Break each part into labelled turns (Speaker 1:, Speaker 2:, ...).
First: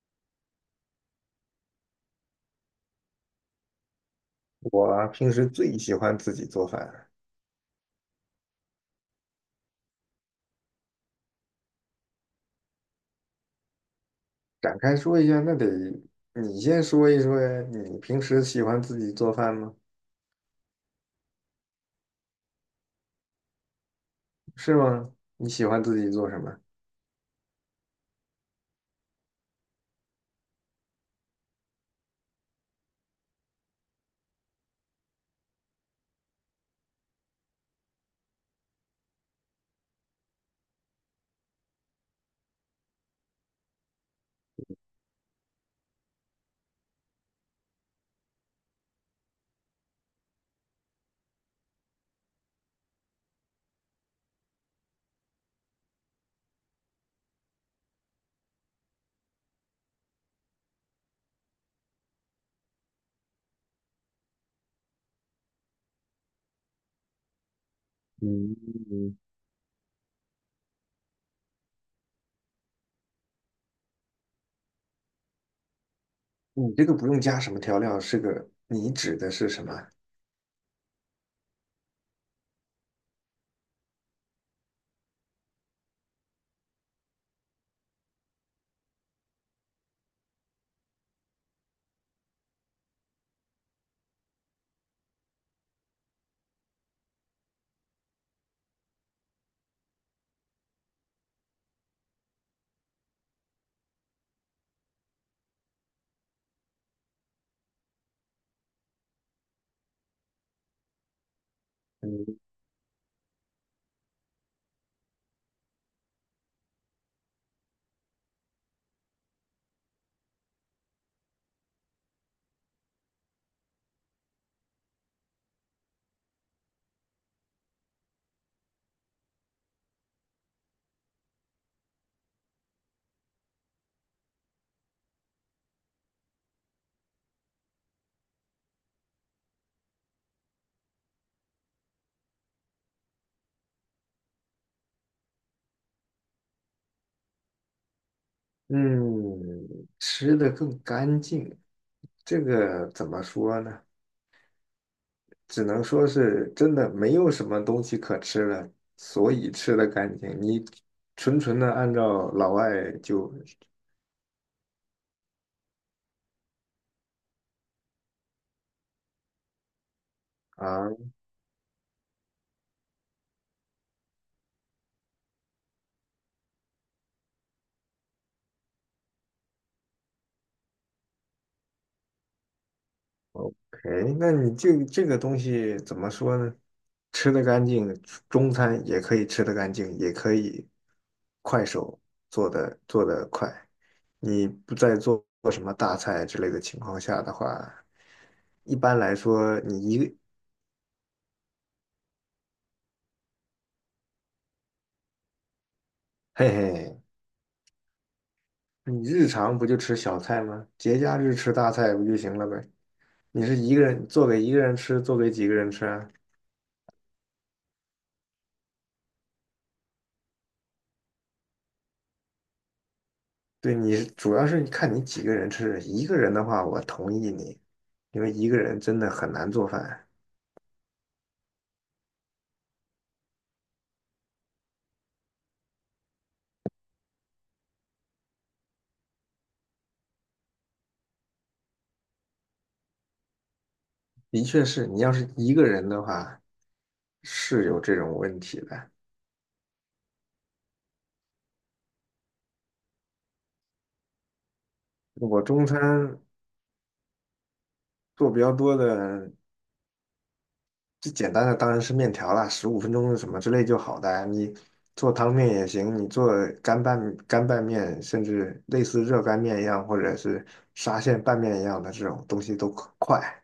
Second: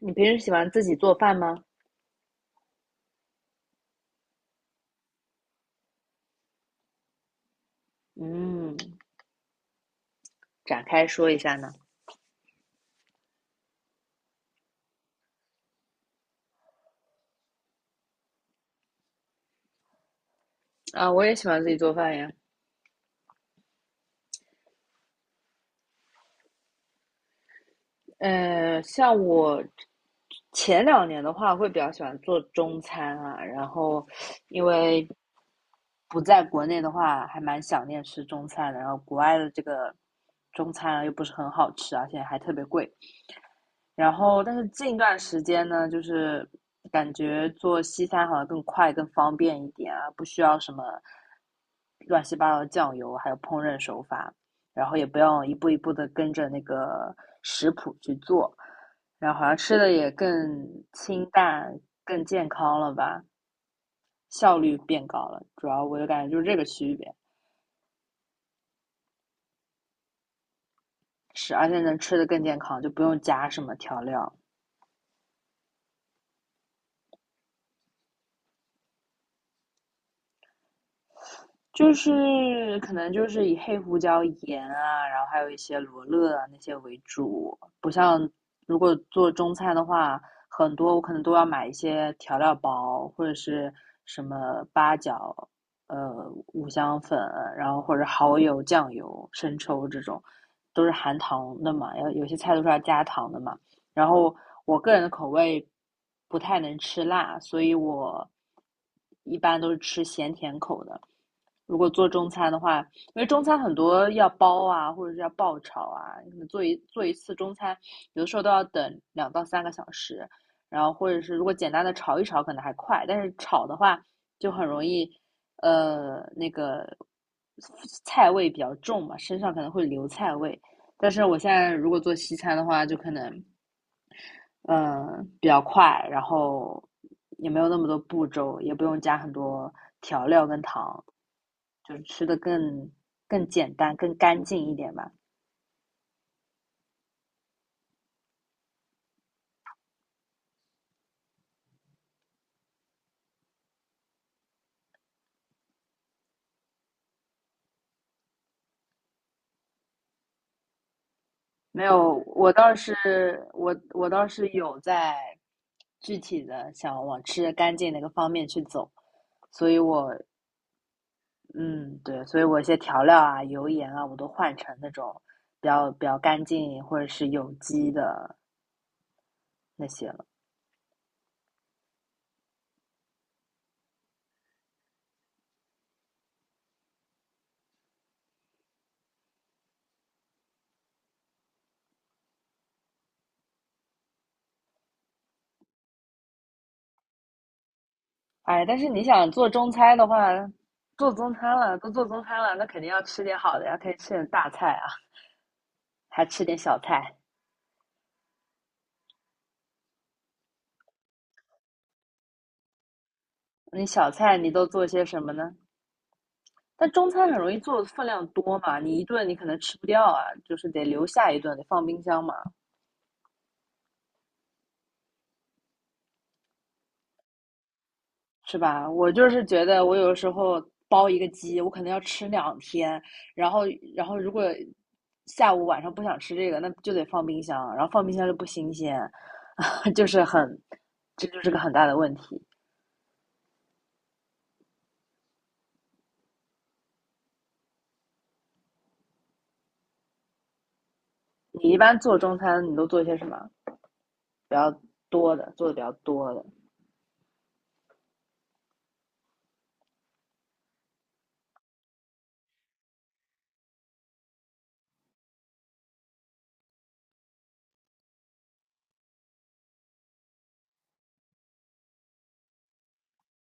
Speaker 1: 你平时喜欢自己做饭吗？
Speaker 2: 我平时最喜欢自己做饭，
Speaker 1: 嗯，展开说一下呢。
Speaker 2: 展开说一下，那得你先说一说呀。你平时喜欢自己做饭吗？
Speaker 1: 啊，我也喜欢自己做饭呀。
Speaker 2: 是吗？你喜欢自己做什么？
Speaker 1: 像我前2年的话，会比较喜欢做中餐啊，然后因为不在国内的话，还蛮想念吃中餐的，然后国外的这个中餐啊又不是很好吃，而且还特别贵，然后，但是近段时间呢，就是感觉做西餐好像更快、更方便一点啊，不需要什么乱七八糟的酱油，还有烹饪手法，然后也不用一步一步的跟着那个食谱去做，然后好像吃的也更清淡、更健康了吧，效率变高了。主要我就感觉就是这个区别，
Speaker 2: 嗯，
Speaker 1: 是而且能吃的更健康，就不用加什么调料。
Speaker 2: 你这个不用加什么调料，是个，你指的是什么？
Speaker 1: 就是可能就是以黑胡椒、盐啊，然后还有一些罗勒啊那些为主，不像如果做中餐的话，很多我可能都要买一些调料包或者是什么八角、五香粉，然后或者蚝油、酱油、生抽这种，都是含糖的嘛，有些菜都是要加糖的嘛。然后我个人的口味不太能吃辣，所以我一般都是吃咸甜口的。如果做中
Speaker 2: 嗯
Speaker 1: 餐的话，因为中餐很多要包啊，或者是要爆炒啊，你做一次中餐，有的时候都要等2到3个小时，然后或者是如果简单的炒一炒可能还快，但是炒的话就很容易，那个菜味比较重嘛，身上可能会留菜味。但是我现在如果做西餐的话，就可能嗯，比较快，然后也没有那么多步骤，也不用加很多调料跟糖，就是吃的更简单、更干净一点吧。
Speaker 2: 嗯，吃的更干净，这个怎么说呢？只能说是真的没有什么东西可吃了，所以吃的干净。你纯纯的
Speaker 1: 没
Speaker 2: 按
Speaker 1: 有，
Speaker 2: 照
Speaker 1: 我
Speaker 2: 老
Speaker 1: 倒
Speaker 2: 外
Speaker 1: 是
Speaker 2: 就
Speaker 1: 我我倒是有在具体的想往吃的干净那个方面去走，所以我
Speaker 2: 啊。
Speaker 1: 嗯对，所以我一些调料啊、油盐啊，我都换成那种比较干净或者是有机的那些了。
Speaker 2: OK，那你这个东西怎么说呢？吃得干净，中餐也可以吃得干净，也可以快手做的。你不再做什么大菜之类的情况下的话，
Speaker 1: 哎，
Speaker 2: 一
Speaker 1: 但是
Speaker 2: 般
Speaker 1: 你
Speaker 2: 来
Speaker 1: 想做
Speaker 2: 说，
Speaker 1: 中
Speaker 2: 你
Speaker 1: 餐
Speaker 2: 一
Speaker 1: 的
Speaker 2: 个。
Speaker 1: 话，做中餐了，都做中餐了，那肯定要吃点好的呀，可以吃点大菜啊，还吃
Speaker 2: 嘿
Speaker 1: 点小
Speaker 2: 嘿，
Speaker 1: 菜。
Speaker 2: 你日常不就吃小菜吗？节假日吃大菜不就行了呗？你是一个
Speaker 1: 你
Speaker 2: 人
Speaker 1: 小
Speaker 2: 做
Speaker 1: 菜
Speaker 2: 给
Speaker 1: 你
Speaker 2: 一个
Speaker 1: 都
Speaker 2: 人
Speaker 1: 做
Speaker 2: 吃，
Speaker 1: 些
Speaker 2: 做
Speaker 1: 什
Speaker 2: 给
Speaker 1: 么
Speaker 2: 几个
Speaker 1: 呢？
Speaker 2: 人吃啊？
Speaker 1: 但中餐很容易做的分量多嘛，你一顿你可能吃不掉啊，就是得留下一顿，得放冰箱嘛，
Speaker 2: 对，你主要是看你几个人吃，一个人的话，我同意你，因为一
Speaker 1: 是
Speaker 2: 个人
Speaker 1: 吧？
Speaker 2: 真的
Speaker 1: 我就
Speaker 2: 很
Speaker 1: 是
Speaker 2: 难
Speaker 1: 觉
Speaker 2: 做
Speaker 1: 得我
Speaker 2: 饭。
Speaker 1: 有的时候包一个鸡，我可能要吃2天，然后然后如果下午晚上不想吃这个，那就得放冰箱，然后放冰箱就不新鲜，就是很，这就是个很大的问题。
Speaker 2: 的确是你要是一个人的话，是有这种问题的。
Speaker 1: 你一般做中餐，你都做些什么比较多
Speaker 2: 我
Speaker 1: 的，
Speaker 2: 中
Speaker 1: 做的比较
Speaker 2: 餐
Speaker 1: 多的？
Speaker 2: 做比较多的，最简单的当然是面条啦，十五分钟什么之类就好的啊。你做汤面也行，你做干拌面，甚至类似热干面一样，或者是沙县拌面一样的这种东西都快，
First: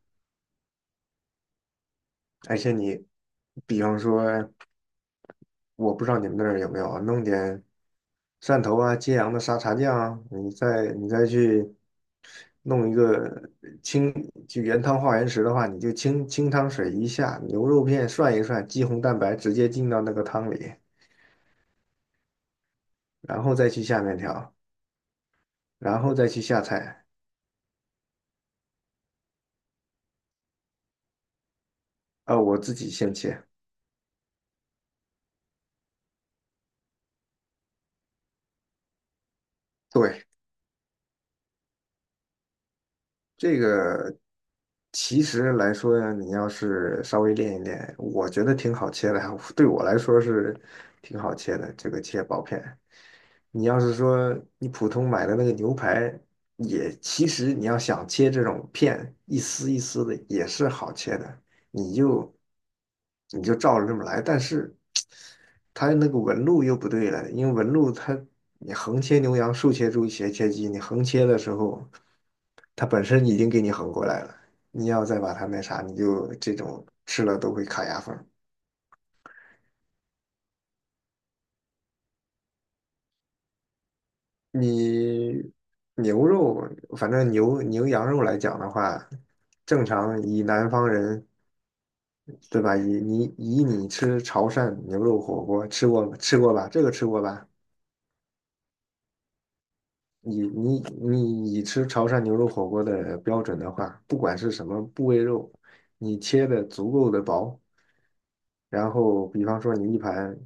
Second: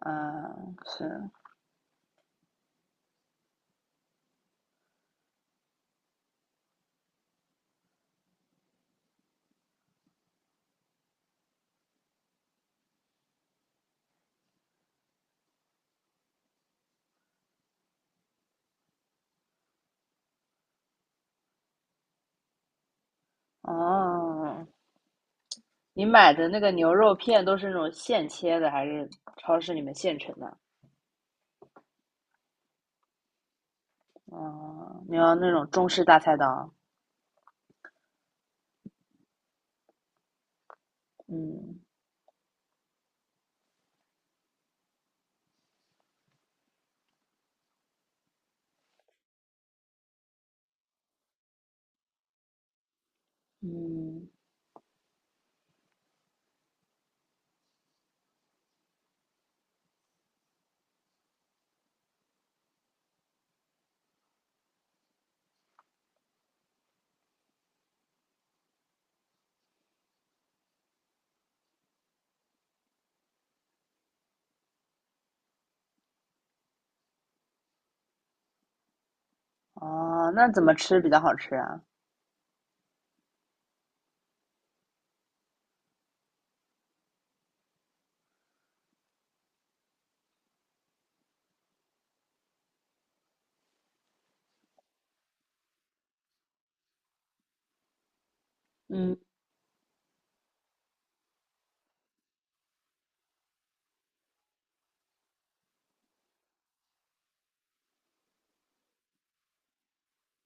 Speaker 1: 嗯，是，
Speaker 2: 而且你比方说。我不知道你们那儿有没有啊，弄点汕头啊、揭阳的沙茶酱啊，你再去弄一个清，就原汤化原食的话，你就清清汤水一下，牛肉片涮一涮，肌红蛋白直接进到那个汤里，然后再去下面条，
Speaker 1: 哦，
Speaker 2: 然
Speaker 1: 你
Speaker 2: 后再
Speaker 1: 买
Speaker 2: 去
Speaker 1: 的那
Speaker 2: 下
Speaker 1: 个牛
Speaker 2: 菜。
Speaker 1: 肉片都是那种现切的，还是超市里面现成的？
Speaker 2: 啊，我自己现切。
Speaker 1: 哦，你要那种中式大菜刀？
Speaker 2: 对，
Speaker 1: 嗯
Speaker 2: 这个其实来说呢，你要是稍微练一练，我觉得挺好切的，对我来说是挺好切的，这个切薄片。你要是
Speaker 1: 嗯，
Speaker 2: 说你普通买的那个牛排，也其实你要想切这种片，一丝一丝的也是好切的，你就你就照着这么来，但是它那个纹路又不对了，因为纹路它你横切牛羊，竖切猪，斜切鸡，你横切的时候，它本身已经给你横过来了，你要再把它那啥，你就这种吃了都会卡牙缝。
Speaker 1: 哦，那怎么吃比较好吃啊？
Speaker 2: 你牛肉，反正牛羊肉来讲的话，正常以南方人，对吧？以你吃潮汕牛肉火锅吃过吃过吧？这个吃过吧？
Speaker 1: 嗯
Speaker 2: 你你你以吃潮汕牛肉火锅的标准的话，不管是什么部位肉，你切的足够的薄，然后比方说你一盘，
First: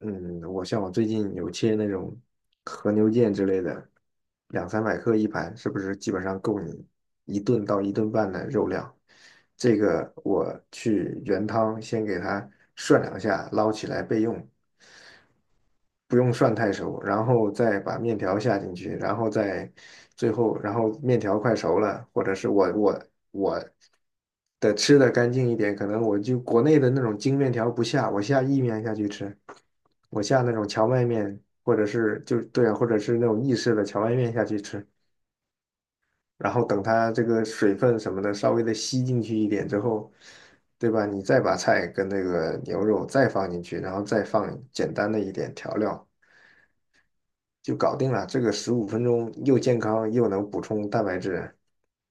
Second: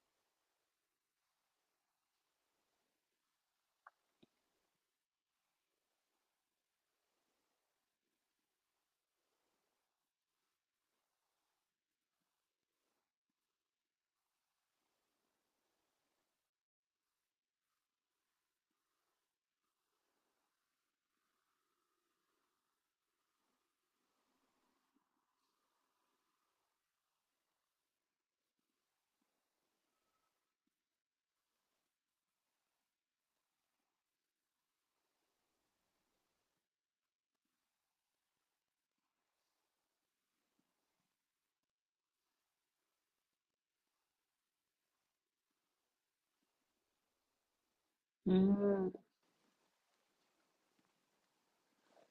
Speaker 2: 嗯，我像我最近有切那种和牛腱之类的，两三百克一盘，是不是基本上够你一顿到一顿半的肉量？这个我去原汤先给它涮两下，捞起来备用。不用涮太熟，然后再把面条下进去，然后再最后，然后面条快熟了，或者是我的吃的干净一点，可能我就国内的那种精面条不下，我下意面下去吃，我下那种荞麦面，或者是就对啊，或者是那种意式的荞麦面下去吃，然后等它这个水分什么的稍微的吸进去一点之后。对吧？你再把菜跟那个牛肉再放进去，然后再放简单的一点调料，就搞定了。这个十五
Speaker 1: 嗯
Speaker 2: 分钟又健康，又能补充蛋白质，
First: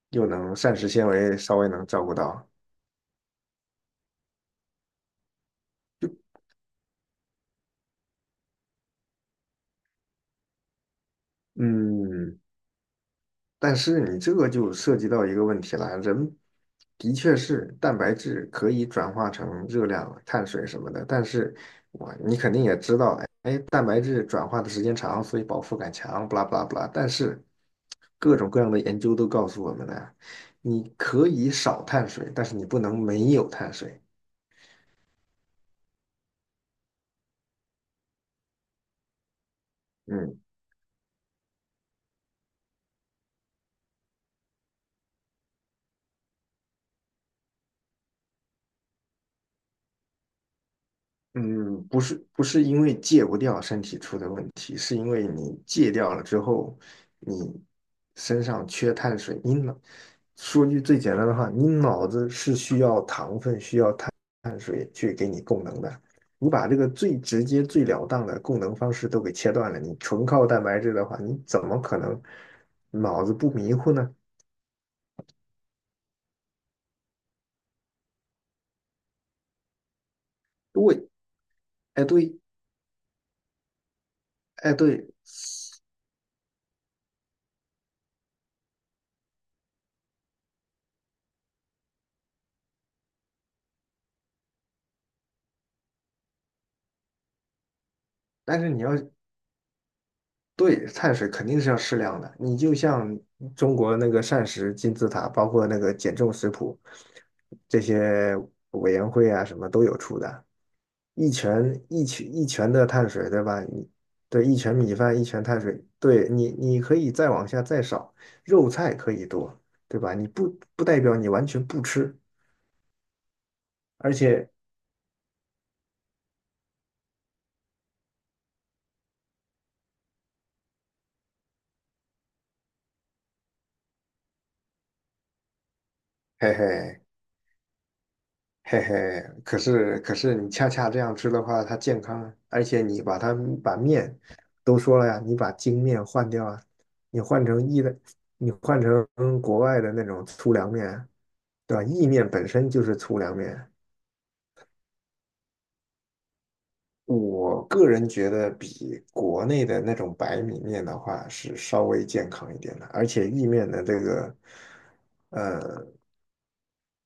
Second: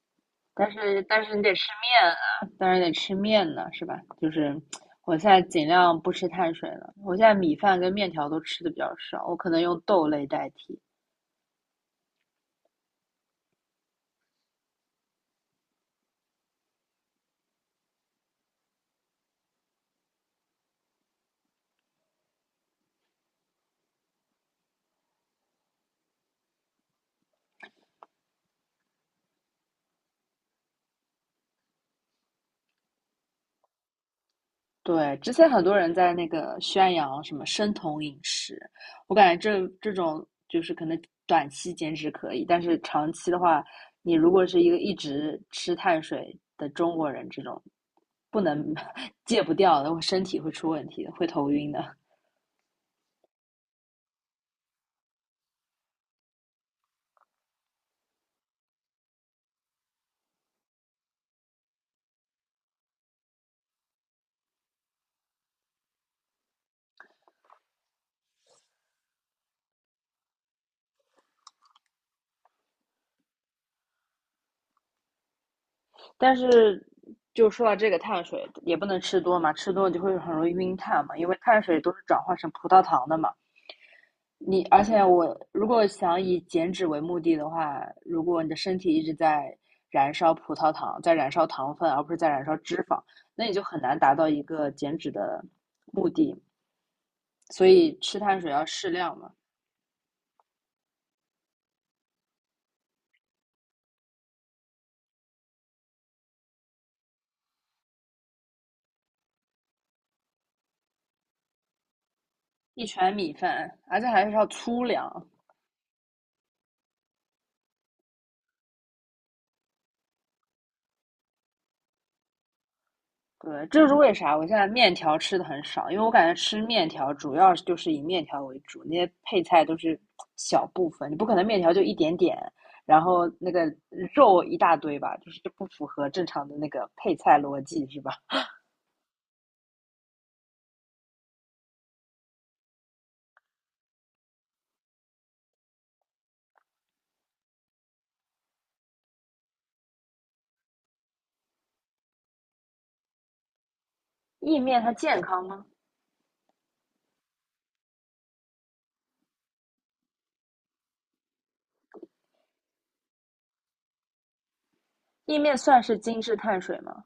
Speaker 2: 又能
Speaker 1: 但
Speaker 2: 膳食
Speaker 1: 是
Speaker 2: 纤
Speaker 1: 但是
Speaker 2: 维
Speaker 1: 你得
Speaker 2: 稍
Speaker 1: 吃
Speaker 2: 微能照
Speaker 1: 面
Speaker 2: 顾到。
Speaker 1: 啊，但是得吃面呢，是吧？就是我现在尽量不吃碳水了，我现在米饭跟面条都吃的比较少，我可能用豆类代替。
Speaker 2: 嗯，但是你这个就涉及到一个问题了，人的确是蛋白质可以转化成热量、碳水什么的，但是我你肯定也知道，哎，蛋白质转化的时间长，所以饱腹感强，不啦不啦不啦。但是各种各样的研究都告诉我们呢，你可以少碳水，但是你不能没有碳水。
Speaker 1: 对，之前很多人在那个宣扬什么生酮饮食，我感觉这种
Speaker 2: 嗯，
Speaker 1: 就是可能短期减脂可以，但是长期的话，你如果是一个一直吃碳水的中国人，这种不能 戒不掉的，我身体会出问题的，会头晕的。
Speaker 2: 嗯，不是不是因为戒不掉身体出的问题，是因为你戒掉了之后，你身上缺碳水，你脑，说句最简单的话，你脑子是需要糖分、需要碳水去给你供能的。你把这个最直接、最了当的供能方式都给切断了，你纯靠蛋白质的话，你怎么可能脑子不迷糊呢？
Speaker 1: 但是就说到这个碳水，也不能吃多嘛，吃多就会很容易晕碳
Speaker 2: 对，
Speaker 1: 嘛，因为碳水都是
Speaker 2: 哎
Speaker 1: 转化
Speaker 2: 对，
Speaker 1: 成葡萄糖的嘛。你
Speaker 2: 哎
Speaker 1: 而且
Speaker 2: 对，
Speaker 1: 我如果想以减脂为目的的话，如果你的身体一直在燃烧葡萄糖，在燃烧糖分，而不是在燃烧脂肪，那你就很难达到一个减脂的目的。所以吃碳水
Speaker 2: 但
Speaker 1: 要
Speaker 2: 是你
Speaker 1: 适
Speaker 2: 要
Speaker 1: 量嘛，
Speaker 2: 对，碳水肯定是要适量的。你就像中国那个膳食金字塔，包括那个减重食谱，这些委员会啊什么都有出的。一拳一拳一拳的
Speaker 1: 一
Speaker 2: 碳
Speaker 1: 拳
Speaker 2: 水，
Speaker 1: 米
Speaker 2: 对吧？
Speaker 1: 饭，
Speaker 2: 你
Speaker 1: 而且还是
Speaker 2: 对
Speaker 1: 要
Speaker 2: 一拳
Speaker 1: 粗
Speaker 2: 米饭一
Speaker 1: 粮，
Speaker 2: 拳碳水，对你你可以再往下再少，肉菜可以多，对吧？你不代表你完全不吃，
Speaker 1: 对，这就是为
Speaker 2: 而
Speaker 1: 啥我
Speaker 2: 且
Speaker 1: 现在面条吃的很少，因为我感觉吃面条主要就是以面条为主，那些配菜都是小部分，你不可能面条就一点点，然后那个肉一大堆吧，就是这不符合正常
Speaker 2: 嘿
Speaker 1: 的那个
Speaker 2: 嘿，
Speaker 1: 配菜逻辑，是吧？
Speaker 2: 嘿嘿，可是可是你恰恰这样吃的话，它健康啊，而且你把它把面都说了呀，你把精面换掉啊，你换成意的，你换成国外的那种粗粮面啊，对吧？意面本身就是粗粮面，
Speaker 1: 意面它健康吗？
Speaker 2: 我个人觉得比国内的那种白米面的话是稍微健康一点的，而且意面的这个，
Speaker 1: 意面算
Speaker 2: 呃，
Speaker 1: 是精致碳水吗？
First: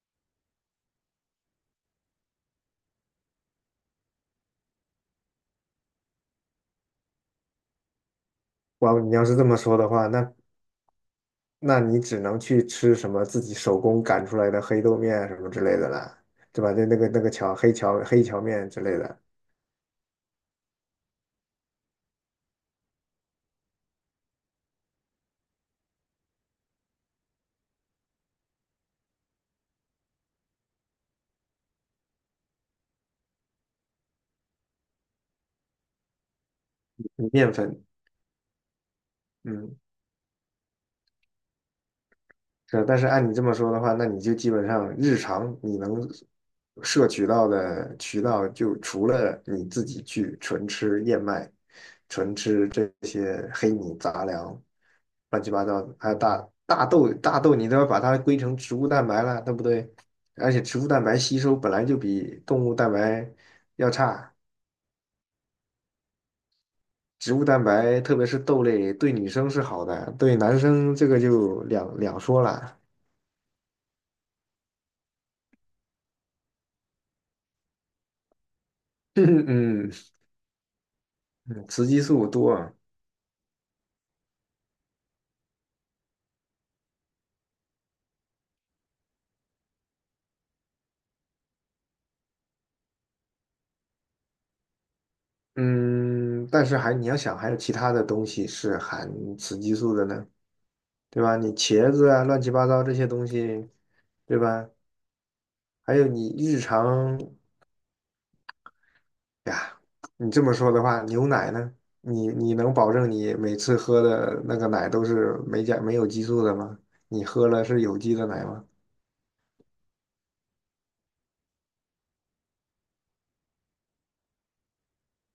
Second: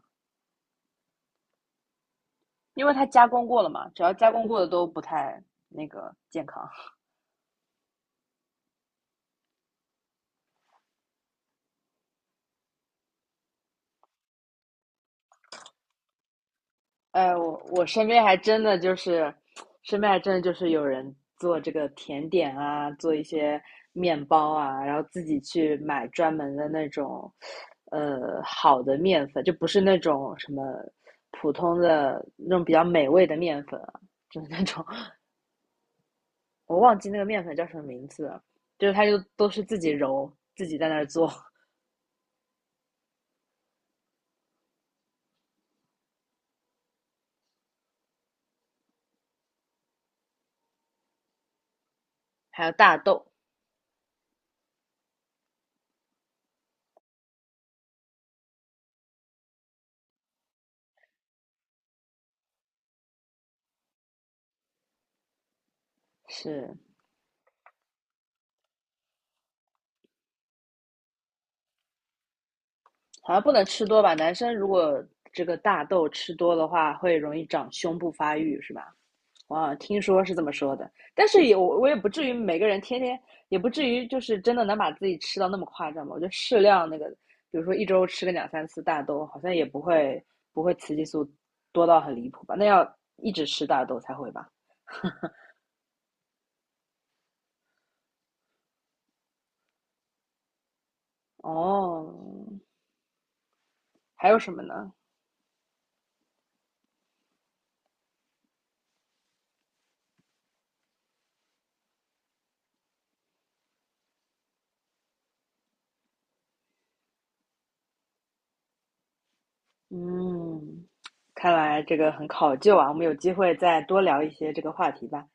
Speaker 1: 因为它加工过了嘛，只要加工过的都不太那个健康。
Speaker 2: 哇，你要是这么说的话，那那你只能去吃什么自己手工擀出来的黑豆面什么之类的了，对吧？那个
Speaker 1: 哎，
Speaker 2: 荞
Speaker 1: 我
Speaker 2: 黑
Speaker 1: 我
Speaker 2: 荞
Speaker 1: 身边
Speaker 2: 黑
Speaker 1: 还
Speaker 2: 荞
Speaker 1: 真
Speaker 2: 面
Speaker 1: 的
Speaker 2: 之
Speaker 1: 就
Speaker 2: 类的
Speaker 1: 是，身边还真的就是有人做这个甜点啊，做一些面包啊，然后自己去买专门的那种，好的面粉，就不是那种什么普通的那种比较美味的面粉啊，就是那种 我忘记那个面
Speaker 2: 面
Speaker 1: 粉叫什么
Speaker 2: 粉，
Speaker 1: 名字了，就是他就都是自
Speaker 2: 嗯。
Speaker 1: 己揉，自己在那儿做，
Speaker 2: 是，但是按你这么说的话，那你就基本上日常你能摄取到的渠道，就除了你自己去纯吃燕麦、纯
Speaker 1: 还
Speaker 2: 吃
Speaker 1: 有
Speaker 2: 这
Speaker 1: 大豆，
Speaker 2: 些黑米杂粮、乱七八糟的，还有大豆，大豆你都要把它归成植物蛋白了，对不对？而且植物蛋白吸收本来就比动物蛋白要差，
Speaker 1: 是，
Speaker 2: 植物蛋白特别是豆类对女生是好的，对男生这个就两说了。
Speaker 1: 好像不能吃多吧？男生如果这个大豆吃多的话，会容易长胸部发育，是吧？我
Speaker 2: 嗯，
Speaker 1: 听说是这么说的，但是也
Speaker 2: 嗯，
Speaker 1: 我
Speaker 2: 雌
Speaker 1: 我也
Speaker 2: 激
Speaker 1: 不至
Speaker 2: 素
Speaker 1: 于
Speaker 2: 多
Speaker 1: 每个
Speaker 2: 啊
Speaker 1: 人天天，也不至于就是真的能把自己吃到那么夸张吧？我觉得适量那个，比如说一周吃个两三次大豆，好像也不会雌激素多到很离谱吧？那要一直吃大豆才会吧？
Speaker 2: 嗯，但是还你要想，还有其他的东西是含雌激素的呢，对吧？你茄子啊，乱
Speaker 1: 哦，
Speaker 2: 七八糟这些东西，
Speaker 1: 还
Speaker 2: 对
Speaker 1: 有什么
Speaker 2: 吧？
Speaker 1: 呢？
Speaker 2: 还有你日常哎呀，你这么说的话，牛奶呢？你你能保证你每次喝的那个奶都是没有激素的吗？你喝了是有机的奶吗？
Speaker 1: 嗯，看来这个很考究啊，我们有机会再多聊一些这个话题吧。